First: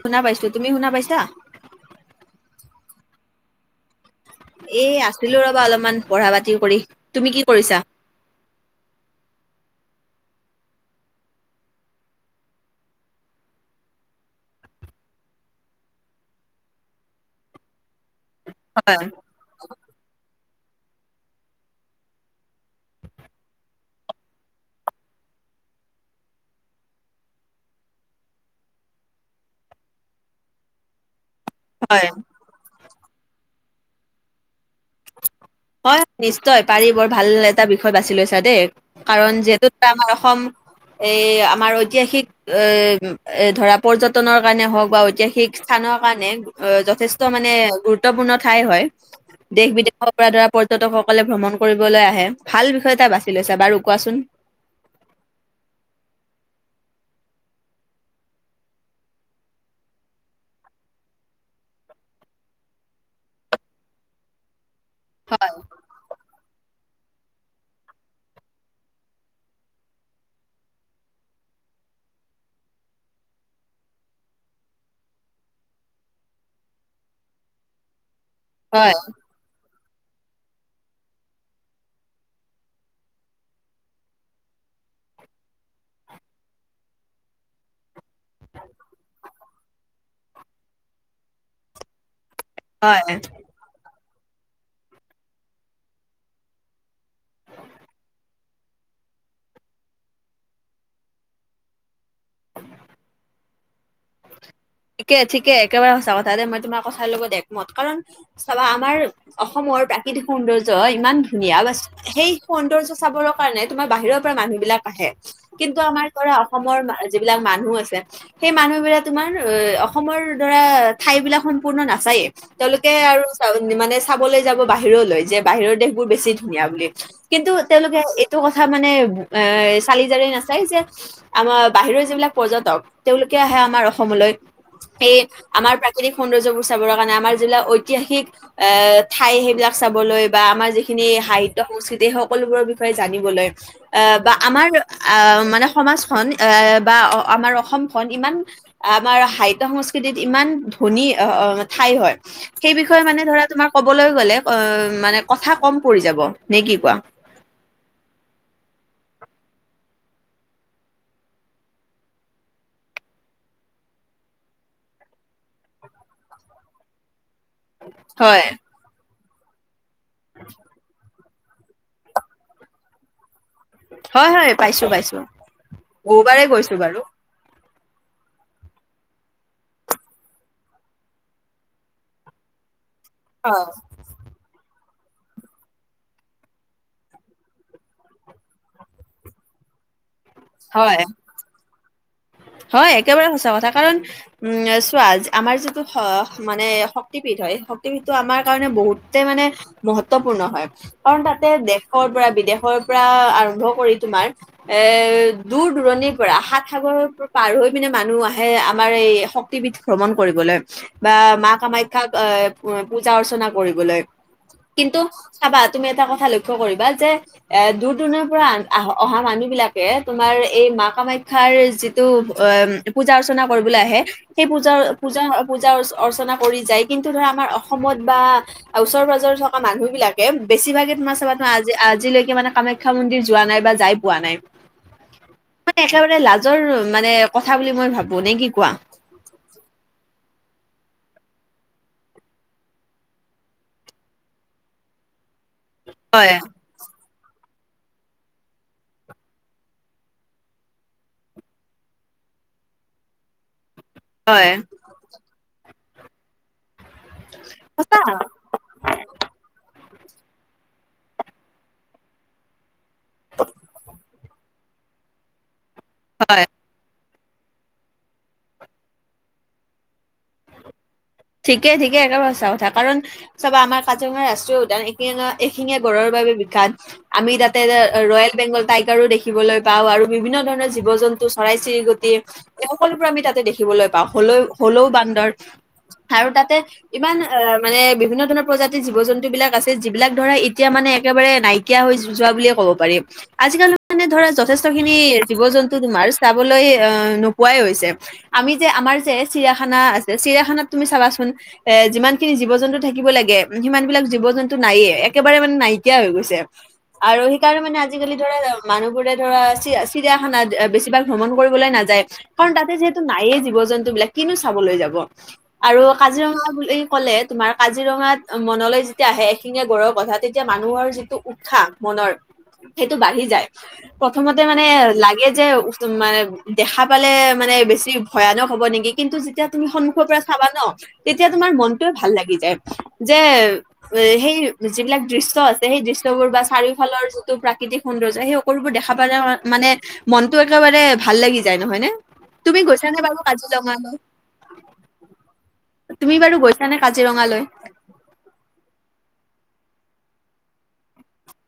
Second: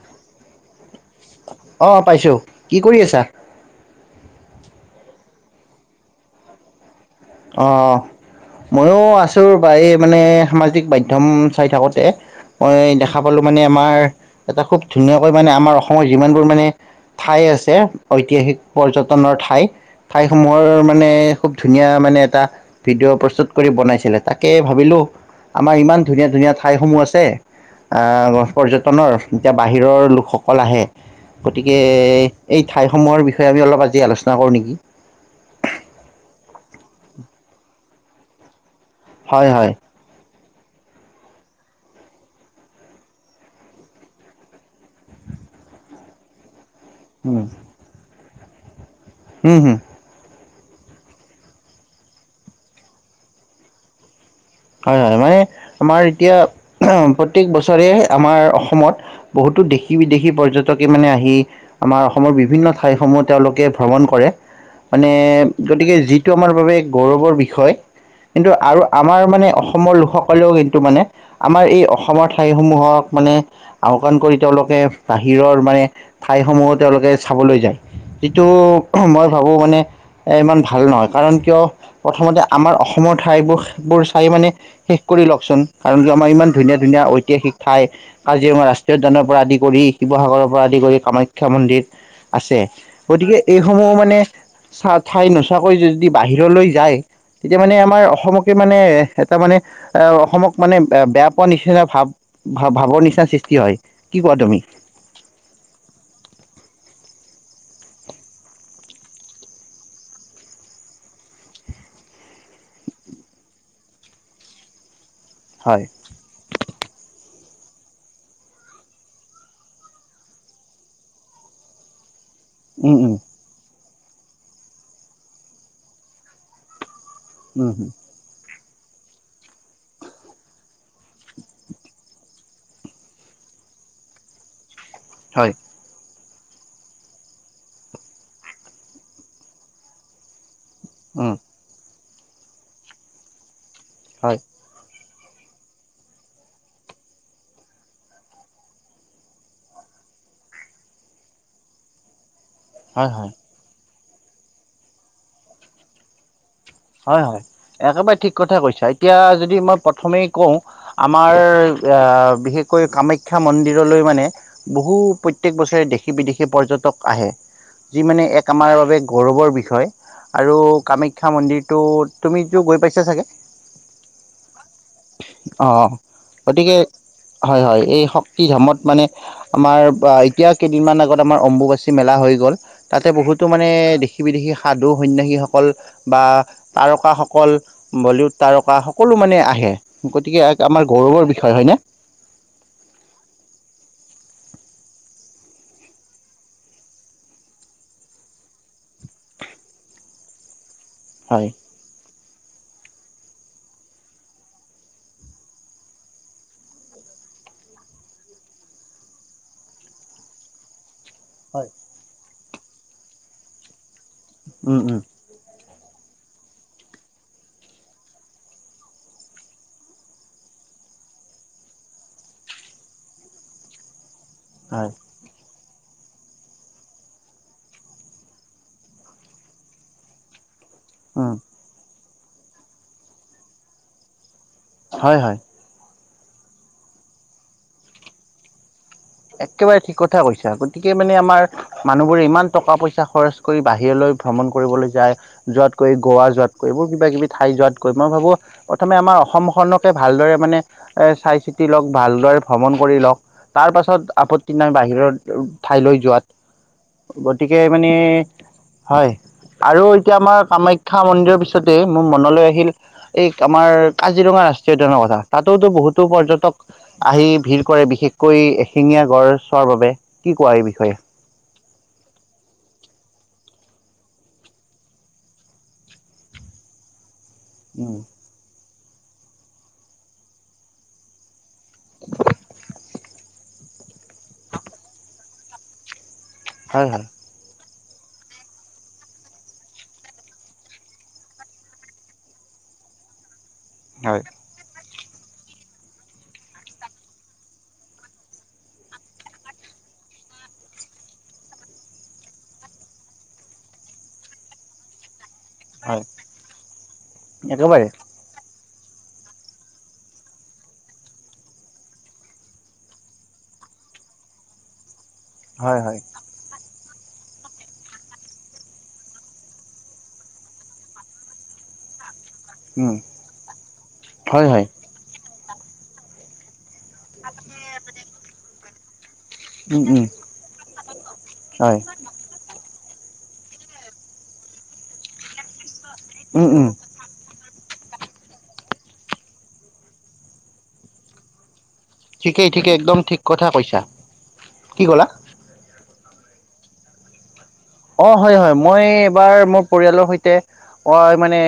শুনা পাইছো তুমি শুনা পাইছা? অঁ পাইছোঁ। কি কৰি আছা? এ আছিলো ৰবা অলপমান পঢ়া পাতি কৰি তুমি কি অ কৰিছা মইয়ো আছোঁ ৰবা এই মানে সামাজিক মাধ্যম চাই থাকোঁতে মই দেখা পালোঁ মানে আমাৰ এটা খুব ধুনীয়াকৈ মানে আমাৰ অসমৰ যিমানবোৰ মানে ঠাই আছে ঐতিহাসিক হয় পৰ্যটনৰ ঠাই ঠাইসমূহৰ মানে খুব ধুনীয়া মানে এটা ভিডিঅ' প্ৰস্তুত কৰি বনাইছিলে তাকে ভাবিলো আমাৰ ইমান ধুনীয়া, ধুনীয়া ঠাইসমূহ আছে আ পৰ্যটনৰ এতিয়া বাহিৰৰ লোকসকল আহে গতিকে হয় এই ঠাইসমূহৰ বিষয়ে আমি অলপ আজি আলোচনা কৰো নেকি হয় নিশ্চয় পাৰি বৰ ভাল এটা বিষয় বাছি লৈছা দেই। কাৰণ হয় হয় যিহেতু তাম অসম এই আমাৰ ঐতিহাসিক এ এ ধৰা পৰ্যটনৰ কাৰণে হওক বা ঐতিহাসিক স্থানৰ কাৰণে অ য- যথেষ্ট উম, মানে গুৰুত্বপূৰ্ণ ঠাই হয় উম, দেশ হম, বিদেশৰ পৰা ধৰা পৰ্যটকসকলে ভ্ৰমণ কৰিবলৈ আহে ভাল বিষয় এটা বাছি লৈছা বাৰু কোৱাচোন? হয় হয় মানে আমাৰ এতিয়া প্ৰত্যেক বছৰে আমাৰ অসমত, বহুতো দেশী বিদেশী পৰ্যটকে মানে আহি আমাৰ অসমৰ বিভিন্ন ঠাইসমূহ তেওঁলোকে ভ্ৰমণ কৰে। মানে হয় গতিকে যিটো আমাৰ বাবে গৌৰৱৰ বিষয় কিন্তু আৰু আমাৰ মানে অসমৰ লোকসকলেও কিন্তু মানে আমাৰ এই অসমৰ ঠাইসমূহক মানে আওকাণ কৰি তেওঁলোকে বাহিৰৰ মানে ঠাইসমূহো তেওঁলোকে চাবলৈ যায়। যিটো হয় মই ভা- ভাবো মানে ইমান ভাল নহয় কাৰণ কিয় প্ৰথমতে আমাৰ অসমৰ ঠাইবোৰ বোৰ ঠাই মানে শেষ কৰি লওকচোন কাৰণ কিয় আমাৰ ইমান ধুনীয়া ধুনীয়া ঐতিহাসিক ঠাই কাজিৰঙা ৰাষ্ট্ৰীয় উদ্যানৰ পৰা আদি কৰি, শিৱসাগৰৰ পৰা আদি কৰি, কামাখ্যা মন্দিৰ আছে। হয় গতিকে এইসমূহ মানে চা ঠাই নোচোৱাকৈ যদি বাহিৰলৈ যায় তেতিয়া মানে আমাৰ অসমকে মানে এটা মানে আহ অসমক মানে বে বেয়া পোৱা নিচিনা ভাৱ ভা ভাৱৰ নিচিনা সৃষ্টি হয় কি কোৱা তুমি ঠিকে ঠিকে একেবাৰে সঁচা কথা দেই মই তোমাৰ কথ লগত একমত কাৰণ চাবা আমাৰ অসমৰ প্ৰাকৃতিক সৌন্দৰ্য ইমান ধুনীয়া বা সেই সৌন্দৰ্য চাবলক কাৰণে তোমাৰ বাহিৰৰ পৰা মানুহ বিলাক আহে। কিন্তু হয় আমাৰ কৰা অসমৰ মা যিবিলাক মানুহ আছে সেই মানুহ বিলাক তোমাৰ অ অসমৰ ধৰা ঠাই বিলাক সম্পূৰ্ণ নাচায়েই তেওঁলোকে উম উম আৰু চাওন মানে চাবলৈ যাব বাহিৰলৈ যে বাহিৰৰ দেশবোৰ বেছি ধুনীয়া বুলি কিন্তু উম হম তেওঁলোকে এই- টো কথা মানে এ চালি জাৰি নাচায় যে আমাৰ বাহিৰৰ যিবিলাক পৰ্যটক তেওঁলোকে আহে আমাৰ অসমলৈ সেই হয় আমাৰ প্ৰা- কৃতিক সৌন্দৰ্যবোৰ চাবৰ কাৰণে আমাৰ যিবিলাক ঐতিহাসিক এ ঠাই সেইবিলাক চাবলৈ বা আমাৰ যি- খিনি উম সাহিত্য‌ সংস্কৃতি সকলোবোৰৰ বিষয়ে জানিবলৈ এ বা হয় আমাৰ আহ মানে সমাজখন এ বা আমাৰ অসমখন ইমান আমাৰ সাহিত্য সংস্কৃতিত ইমান ধনী অহ অহ ঠাই হয় সেই বিষয়ে হয় মানে হয় ধৰা তোমাক ক'বলৈ গ'লে অ মানে কথা কম পৰি যাব নে কি কোৱা হয় হয় একেবাৰে ঠিক কথা কৈছা এতিয়া যদি মই প্ৰথমেই কওঁ আমাৰ আ বিশেষকৈ কামাখ্যা মন্দিৰলৈ মানে বহু প্ৰত্যেক বছৰে দেশী-বিদেশী পৰ্যটক আহে যি মানে হয় এক আমাৰ বাবে গৌৰৱৰ বিষয় আৰু কামাখ্যা মন্দিৰ [unintelligible] ত' তুমিটো গৈ পাইছা চাগে? [inaudible] হয়-হয়, পাইছো-পাইছো বহুবাৰে গৈছো বাৰু। [unintelligible] হয়-হয়, এই শক্তি ধামত মানে [inaudible] আমাৰ এতিয়া কেইদিনমান আগত আমাৰ অম্বুবাচী মেলা হৈ গ'ল। [unintelligible] তাতে বহুতো হয় মানে দেশ-বিদেশী সাধু-সন্যাসীসকল বা [unintelligible] তাৰকাসকল, বলিউড তাৰকাসকল সকলো মানে আহে গতিকে আমাৰ হয় গৌৰৱৰ বি [unintelligible] বিষয় হয়নে? [inaudible] হয় একেবাৰে সঁচা কথা কাৰণ [inaudible] উম, চোৱা আমাৰ যিটো মানে [unintelligible] শক্তিপীঠ হয় শক্তিপীঠটো আমাৰ কাৰণে বহুত বহুতে মানে মহত্বপূৰ্ণ হয় কাৰণ তাতে হয় দেশ [inaudible] দেশৰ পৰা, বিদেশৰ পৰা আৰম্ভ কৰি তোমাৰ [inaudible] এ [unintelligible] দূৰ-দূৰণিৰ পৰা, সাত সাগৰৰ [inaudible] পাৰ হৈ পিনে মানুহ আহে আমাৰ এই শক্তিপীঠ ভ্ৰমণ কৰিবলৈ বা মা হয়। কামাখ্যা [inaudible] কামাখ্যাত এ পূজা-অৰ্চনা কৰিবলৈ উম উম কিন্তু [unintelligible] চাবা তুমি এটা কথা লক্ষ্য কৰিবা যে [unintelligible] এ দূৰ-দূৰণিৰ পৰা আহ অহা মানুহবিলাকে তোমাৰ এই মা কামাখ্যাৰ যি [unintelligible] টো [unintelligible] পূজা-অৰ্চনা কৰিবলৈ আহে সেই হয় পূজা-পূজা পূজা অৰ্চ-অৰ্চনা কৰি যায় কিন্তু ধৰা আমাৰ অসমত বা [inaudible] [unintelligible] ওচৰ-পাঁজৰে থকা মানুহ বিলাকে বেছিভাগে তোমাৰ উম চাবা চোন আজি-আজিলৈকে মানে কামাখ্যা মন্দিৰ যোৱা নাই বা যাই পোৱা নাই। [inaudible] হয়-হয়। মানে একেবাৰে লাজৰ মানে কথা বুলি মই ভাবো, নে কি কোৱা? [inaudible] একেবাৰে ঠিক কথা কৈছা আৰু গতিকে মানে আমাৰ [unintelligible] মানুহবোৰে ইমান টকা-পইচা খৰচ কৰি বাহিৰলৈ ভ্ৰমণ কৰিবলৈ যায়, যোৱাতকৈ গোৱা হয় যোৱাত [inaudible] এইবোৰ কিবাকিবি ঠাই যোৱাতকৈ মই ভাবোঁ প্ৰথমে আমাৰ অসমখনকে ভালদৰে মানে [inaudible] এ চাই-চিতি লওক, ভালদৰে ভ্ৰমণ কৰি লওক, তাৰ পাছত [inaudible] হয় আপত্তি নাই বাহিৰৰ ঠাইলৈ যোৱাত। গতিকে মানে [inaudible] হয় আৰু এতিয়া আমাৰ কামাখ্যা মন্দিৰৰ পিছতে মোৰ মনলৈ আহিল [inaudible] এই আমাৰ কাজিৰঙা ৰাষ্ট্ৰীয় উদ্যানৰ কথা তাতো তো বহুত [unintelligible] [unintelligible] হয় পৰ্যটক আহি ভিৰ কৰে বিশেষকৈ এশিঙীয়া গঁড় চোৱাৰ বাবে, কি কোৱা এই বিষয়ে? [inaudible] ঠিকেই-ঠিকেই একেবাৰে সঁচা কথা কাৰণ [inaudible] চাবা আমাৰ কাজিৰঙা ৰাষ্ট্ৰীয় উদ্যান এশিঙীয়া-এশিঙীয়া গঁড়ৰ বাবে বিখ্যাত। আমি তাত [inaudible] উম [unintelligible] ৰয়েল বেংগল টাইগাৰো দেখিবলৈ পাওঁ আৰু বিভিন্ন ধৰণৰ জীৱ-জন্তু চৰাই-চিৰিকটি এই সকলোবোৰ আমি তাতে দেখিবলৈ পাওঁ। হলৌ-হলৌ বান্দৰ [unintelligible] আৰু তাতে হয় হয় ইমান [unintelligible] আহ মানে বিভিন্ন ধৰণৰ প্ৰজাতিৰ জীৱ-জন্তুবিলাক আছে যিবিলাক ধৰা এতিয়া মানে একেবাৰে নাই [unintelligible] নাইকিয়া হৈ যোৱা বুলিয়ে ক'ব পাৰি। আজিকালি মানে হয় ধৰা যথেষ্টখিনি জীৱ-জন্তু [inaudible] [unintelligible] তোমাৰ চাবলৈ আহ নোপোৱাই হৈছে। আমি যে আমাৰ যে চিৰিয়াখানা আছে চিৰিয়াখানা তুমি চাবা চোন এ যিমানখিনি জীৱ-জন্তু থাকিব লাগে, সিমানবিলাক জীৱ-জন্তু নায়েই। [unintelligible] একেবাৰে মানে নাইকিয়া হয় হৈ গৈছে আৰু সেইকাৰণে মানে একেবাৰে আজিকালি [unintelligible] ধৰা মানুহবোৰে ধৰা চিৰিয়া-চিৰিয়াখানা বেছিভাগ ভ্ৰমণ কৰিবলৈ নাযায়। [unintelligible] কাৰণ তাতে যিহেতু নায়েই জীৱ-জন্তুবিলাক কিনো চাবলৈ যাব। [unintelligible] আৰু হয় হয় কাজিৰঙা বুলি ক'লে [inaudible] তোমাৰ কাজিৰঙাত মনলৈ যেতিয়া আহে এশিঙীয়া গড়ৰ কথা তেতিয়া মানুহৰ যিটো উৎসাহ মনৰ উম সেইটো বাঢ়ি যায়, প্ৰথমতে হয় মানে হয় লাগে যে মানে- দেখা পালে মানে বেছি ভয়ানক হব নেকি, কিন্তু যেতিয়া তুমি উম সন্মুখৰ উম পৰা চাবা ন, তেতিয়া তোমাৰ হয় মনটোৱে ভাল লাগি যায়। যে সেই যিবিলাক দৃশ্য আছে, সেই দৃশ্যবোৰ বা উম উম চাৰিওফালৰ টো প্ৰাকৃতিক সৌন্দ্যয় সেই সকলোবোৰ দেখা পাল মানে মনতটো একেবাৰে ভাল লাগি যায় নহয় নে। ঠিকেই তুমি ঠিকেই একদম গৈছানে বাৰু ঠিক কথা কৈছা, কাজিৰঙালৈ কি ক'ল তুমি বাৰু গৈছা নে কাজিৰঙালৈ? অঁ হয় হয়, মই এবাৰ মোৰ পৰিয়ালৰ সৈতে অই মানে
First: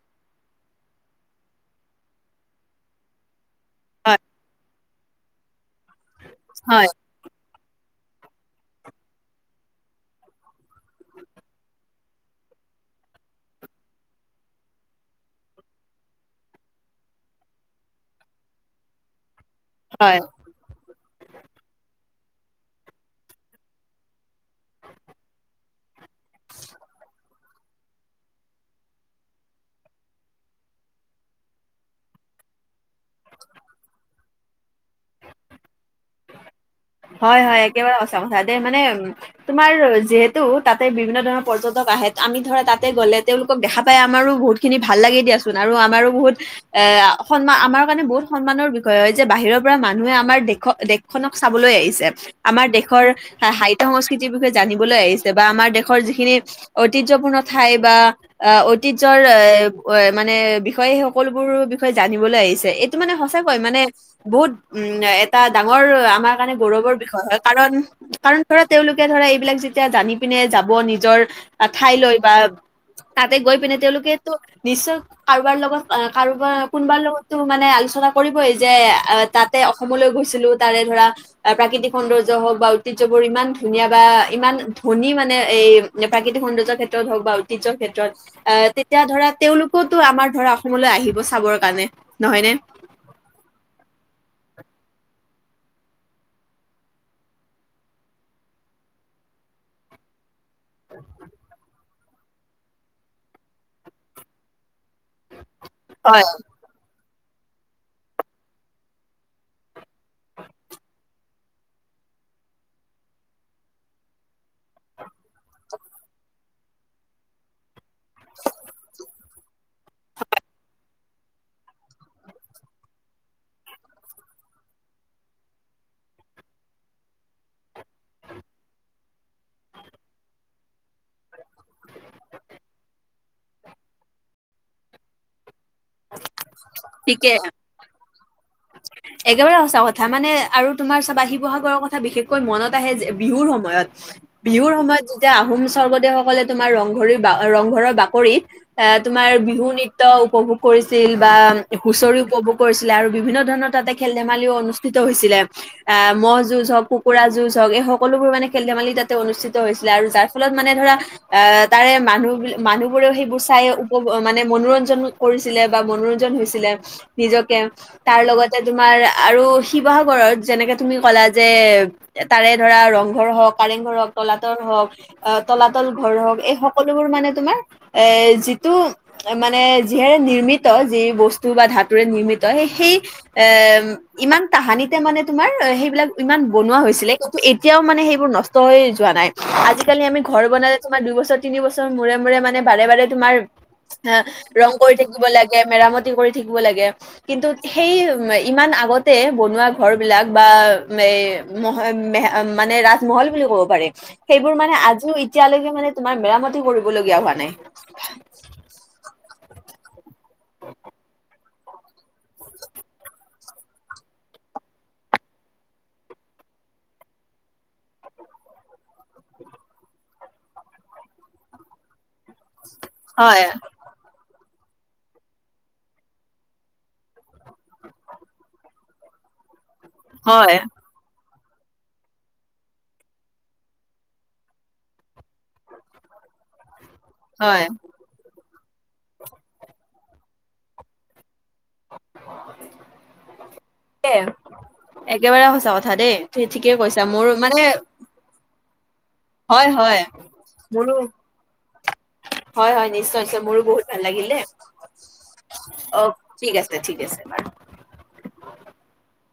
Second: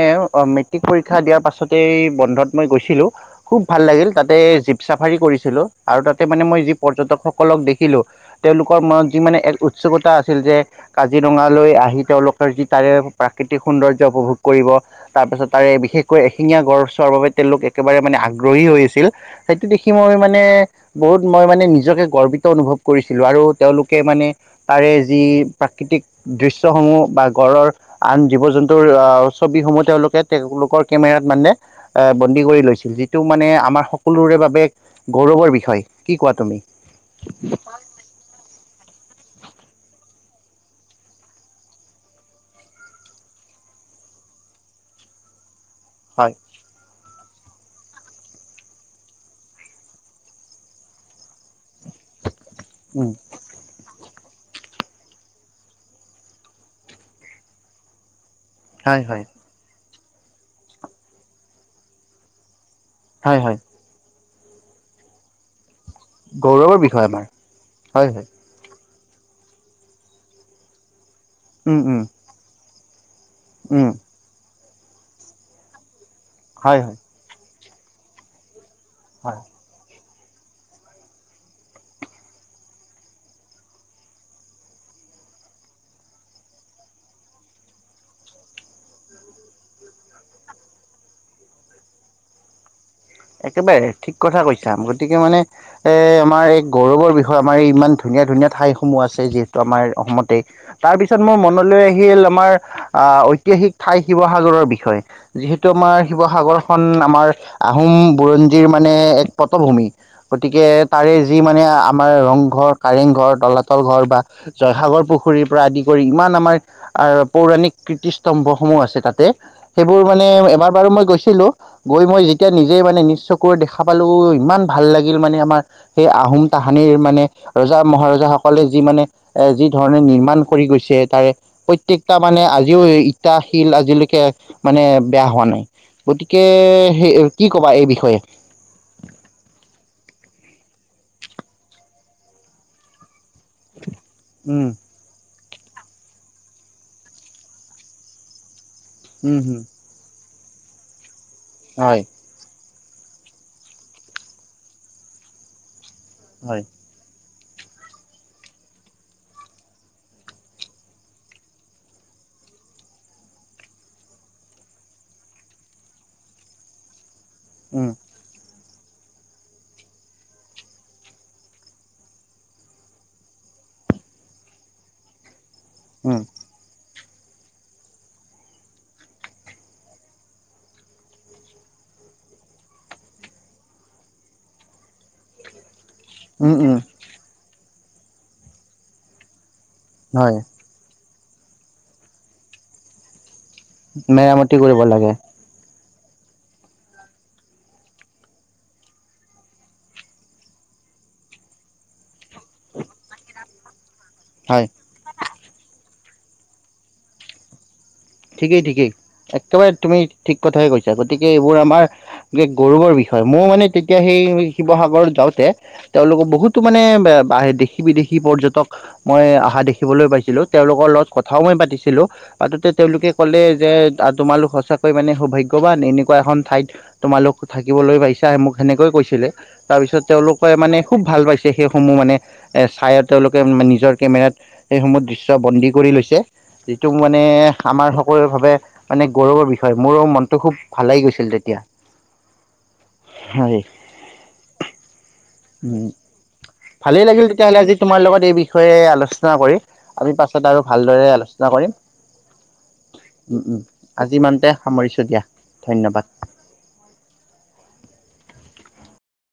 মেট্ৰিক পৰীক্ষা দিয়াৰ পাছতেই বন্ধত মই গৈছিলো। খুব ভাল লাগিল, হয়, তাতে জীপ চাফাৰী কৰিছিলো আৰু তাতে মানে মই যি হয়, পৰ্যটক সকলক দেখিলো তেওঁলোকৰ মনত যি মানে এক উৎসুকতা আছিল যে- কাজিৰঙালৈ আহি তেওঁলোকৰ যি তাৰে প্ৰাকৃতিক সৌন্দৰ্য উপভোগ কৰিব। তাৰপিছত তাৰে বিশেষকৈ এশিঙীয়া গড় চোৱাৰ বাবে তেওঁলোক একেবাৰে মানে আগ্ৰহী হৈ আছিল। সেইটো দেখি হয়, মই মানে বহুত মই মানে নিজকে গৰ্বিত অনুভৱ কৰিছিলো, আৰু তেওঁলোকে মানে তাৰে যি প্ৰাকৃতিক দৃশ্যসমূহ বা গড়ৰ আন জীৱ জন্তুৰ আঁ ছবিসমূহ তেওঁলোকে তেওঁলোকৰ কেমেৰাত মানে এ বন্দী কৰি লৈছিল, যিটো মানে আমাৰ সকলোৰে বাবে গৌৰৱৰ বিষয়, কি কোৱা তুমি? হয় হয়, একেবাৰে সচা কথা দে মানে তোমাৰ যিহেতু তাতে বিভিন্ন ধৰণৰ পৰ্যটক আহে, আমি ধৰা তাতে গ'লে তেওঁলোকক দেখা পাই আমাৰো বহুত খিনি ভাল লাগে দিয়াচোন আৰু আমাৰো বহুত হয় এ সন্মান আমাৰ কাৰণে বহুত সন্মানৰ বিষয় হয় যে বাহিৰৰ পৰা মানুহে আমাৰ দেশক দেশখনক চাবলৈ আহিছে। আমাৰ দেশৰ উম সাহিত্য সংস্কৃতিৰ বিষয়ে জানিবলৈ আহিছে বা আমাৰ দেশৰ যিখিনি ঐতিহ্যপূৰ্ণ ঠাই বা অ হয় ঐতিহ্যৰ হয় এ মানে বিষয় সকলোবোৰ বিষয়ে জানিবলৈ আহিছে। টো মানে হয় হয় সঁচাকৈ মানে বহুত উম এটা ডাঙৰ আমাৰ কাৰণে গৌৰৱৰ বিষয় হয়, কাৰণ হয় হয় কাৰণ ধৰা তেওঁলোকে ধৰা এইবিলাক যেতিয়া জানি পিনে যাব নিজৰ উম উম ঠাইলৈ বা তাতে গৈ পিনে উম তেওঁলোকেতো নিশ্চয় কাৰোবাৰ লগত কাৰোবাৰ হয় হয় কোনোবাৰ লগত টো মানে আলোচনা কৰিবই যে অঁ হয় তাতে অসমলৈ গৈছিলো, তাৰে ধৰা প্ৰাকৃতিক সৌন্দৰ্য হওক বা ঐতিহ্য বোৰ ইমান ধুনীয়া বা ইমান ধনী মানে এই প্ৰাকৃতি সৌন্দৰ্য ক্ষেত্ৰত হওক বা ঐতিহৰ ক্ষেত্ৰত আ তেতিয়া ধৰা তেওঁলোকোতো আমাৰ ধৰা অসমলৈ আহিব চাবৰ কাৰণে নহয় নে। একেবাৰে ঠিক কথা কৈছা, গতিকে মানে আমাৰ এই গৌৰৱৰ বিষয়ে আমাৰ এই ইমান ধুনীয়া ধুনীয়া ঠাইসমূহ যিহেতু আমাৰ অসমতেই তাৰ পিছত মোৰ মনলৈ আহিল আমাৰ আহঁ ঐতিহাসিক ঠাই শিৱসাগৰৰ বিষয়ে। যিহেতু আমাৰ হয় শিৱসাগৰখনন আমাৰ আহোম বুৰঞ্জীৰ মানে এক পটভূমি। গতিকে তাৰে যি মানে আমাৰ ৰংঘৰ, কাৰেংঘৰ, তলাতল ঘৰ বা জয়সাগৰ পুখুৰীৰৰ পৰা আদি কৰি ইমান আমাৰ আৰু পৌৰাণিক কীৰ্তিস্তম্ভসমূহ আছে তাতে। সেইবোৰ মানে এবাৰ বাৰু মই গৈছিলো, গৈ মই দে এতিয়া নিজেই মানে নিজ চকুৰে দেখা পালোঁ ইমান ভাল লাগিল মানে আমাৰ। সেই আহোম তাহানিৰ মানে ৰজা মহাৰজাাসকলে যি মানে এ যি ধৰণে নিৰ্মাণ কৰি গৈছে তাৰে প্ৰত্যেকটা মানে আজিও ই ইটা শিল আজিলৈকে মানে বেয়া হোৱা নাই। গতিকে সেই ঠিকে কি কবা এই বিষয়ে? একেবাৰে সঁচা কথা মানে আৰু তোমাৰ চাবা শিৱসাগৰৰ কথা বিশেষকৈ মনত আহে বিহুৰ সময় সময়ত উম বিহুৰ সময়ত তিয়া আহোম স্বৰ্গদেউসকলে তোমাৰ ৰংঘৰি ৰংঘৰৰ বাকৰিত এ তোমাৰ উম হম বিহু নৃত্য উপভোগ কৰিছিল বা হয় হুঁচৰি উপভোগ কৰিছিল আৰু বিভিন্ন ধৰণৰ তাতে খেল ধেমালিও অনুষ্ঠিত হৈছিলে এ মহ হয় যুজ হওক কুকুৰা যুঁজ হওক এই সকলোবোৰ মানে খেল ধেমালি তাতে অনুষ্ঠিত হৈছিলে আৰু যাৰ ফলত মানে ধৰা আহ তাৰে মানুহ মানুহবোৰেও সেইবোৰ চাই উপ মানে মনোৰঞ্জন কৰিছিলে বা মনোৰঞ্জন হৈছিলে নিজকে উম তাৰ লগতে তোমাৰ আৰু শিৱসাগৰত যেনেকে তুমি ক'লা যে তাৰে ধৰা ৰংঘৰ হওক কাৰেংঘৰ হওক তলাতল হওক আহ তলাতল ঘৰ উম হওক এই সকলোবোৰ মানে তোমাৰ এ যিটো মানে যিহেৰে নিৰ্মিত যি বস্তু বা ধাতুৰে নিৰ্মিত সেই সেই এ ইমান তাহানিতে মানে তোমাৰ সেইবিলাক ইমান উম উম বনোৱা হৈছিলে ত এতিয়াও মানে সেইবোৰ নষ্ট হৈ যোৱা নাই আজিকালি আমি হয় ঘৰ বনাই তোমাৰ দুইবছৰ তিনি বছৰ মূৰে মূৰে মানে বাৰে বাৰে তোমাৰ হ মেৰামতি ৰং কৰিব কৰি থাকিব লাগে মেৰামতি কৰি থাকিব লাগে কিন্তু সেই ইমান আগতে বনোৱা ঘৰ বিলাক বা এ মহ মানে ৰা মহল বুলি ক'ব পাৰি। সেইবোৰ হয় মানে আজিও এতিয়ালৈকে মানে তোমাৰ মেৰামতি কৰিব লগিয়া হোৱা নাই। ঠিকেই ঠিকেই একেবাৰে তুমি ঠিক কথাই কৈছা গতিকে এইবোৰ আমাৰ গৌৰৱৰ বিষয় মও মানে তেতিয়া সেই শিৱসাগৰ যাওঁতে তেওঁলোকৰ বহুতো মানে দেশী বিদেশী পৰ্যটক মই অহা দেখিবলৈ পাইছিলোঁ তেওঁলোকৰ লগত কথাও মই পাতিছিলোঁ পাতোতে তেওঁলোকে ক'লে হয় যে তোমালোক সঁচাকৈ মানে সৌভাগ্যবান এনেকুৱা এখন ঠাইত তোমালোক থাকিবলৈ পাইছা মোক সেনেকৈয়ে কৈছিলে তাৰপিছত তেওঁলোকে হয় মানে খুব ভাল পাইছে সেইসমূহ মানে এ চাই তেওঁলোকে নিজৰ কেমেৰাত সেইসমূহ দৃশ্য বন্দী কৰি লৈছে যিটো মানে হয় আমাৰ সকলোৰে ভাবে মানে গৌৰৱৰ বিষয় মোৰো মনটো খুব ভাল লাগি গৈছিল তেতিয়া। হয়। দে একেবাৰে সঁচা উম কথা দেই ঠিকে ভালেই কৈছা লাগিল মোৰ তেতিয়াহ'লে মানে আজি তোমাৰ লগত এই বিষয়ে আলোচনা কৰি হয় হয় আমি পাছত আৰু মোৰো ভালদৰে আলোচনা কৰিম। হয় হয় নিশ্চয় উম নিশ্চয় উম মোৰো বহুত ভাল আজি লাগিলে। ইমানতে সামৰিছোঁ দিয়া ধন্যবাদ অ ঠিক আছে ঠিক আছে বাৰু।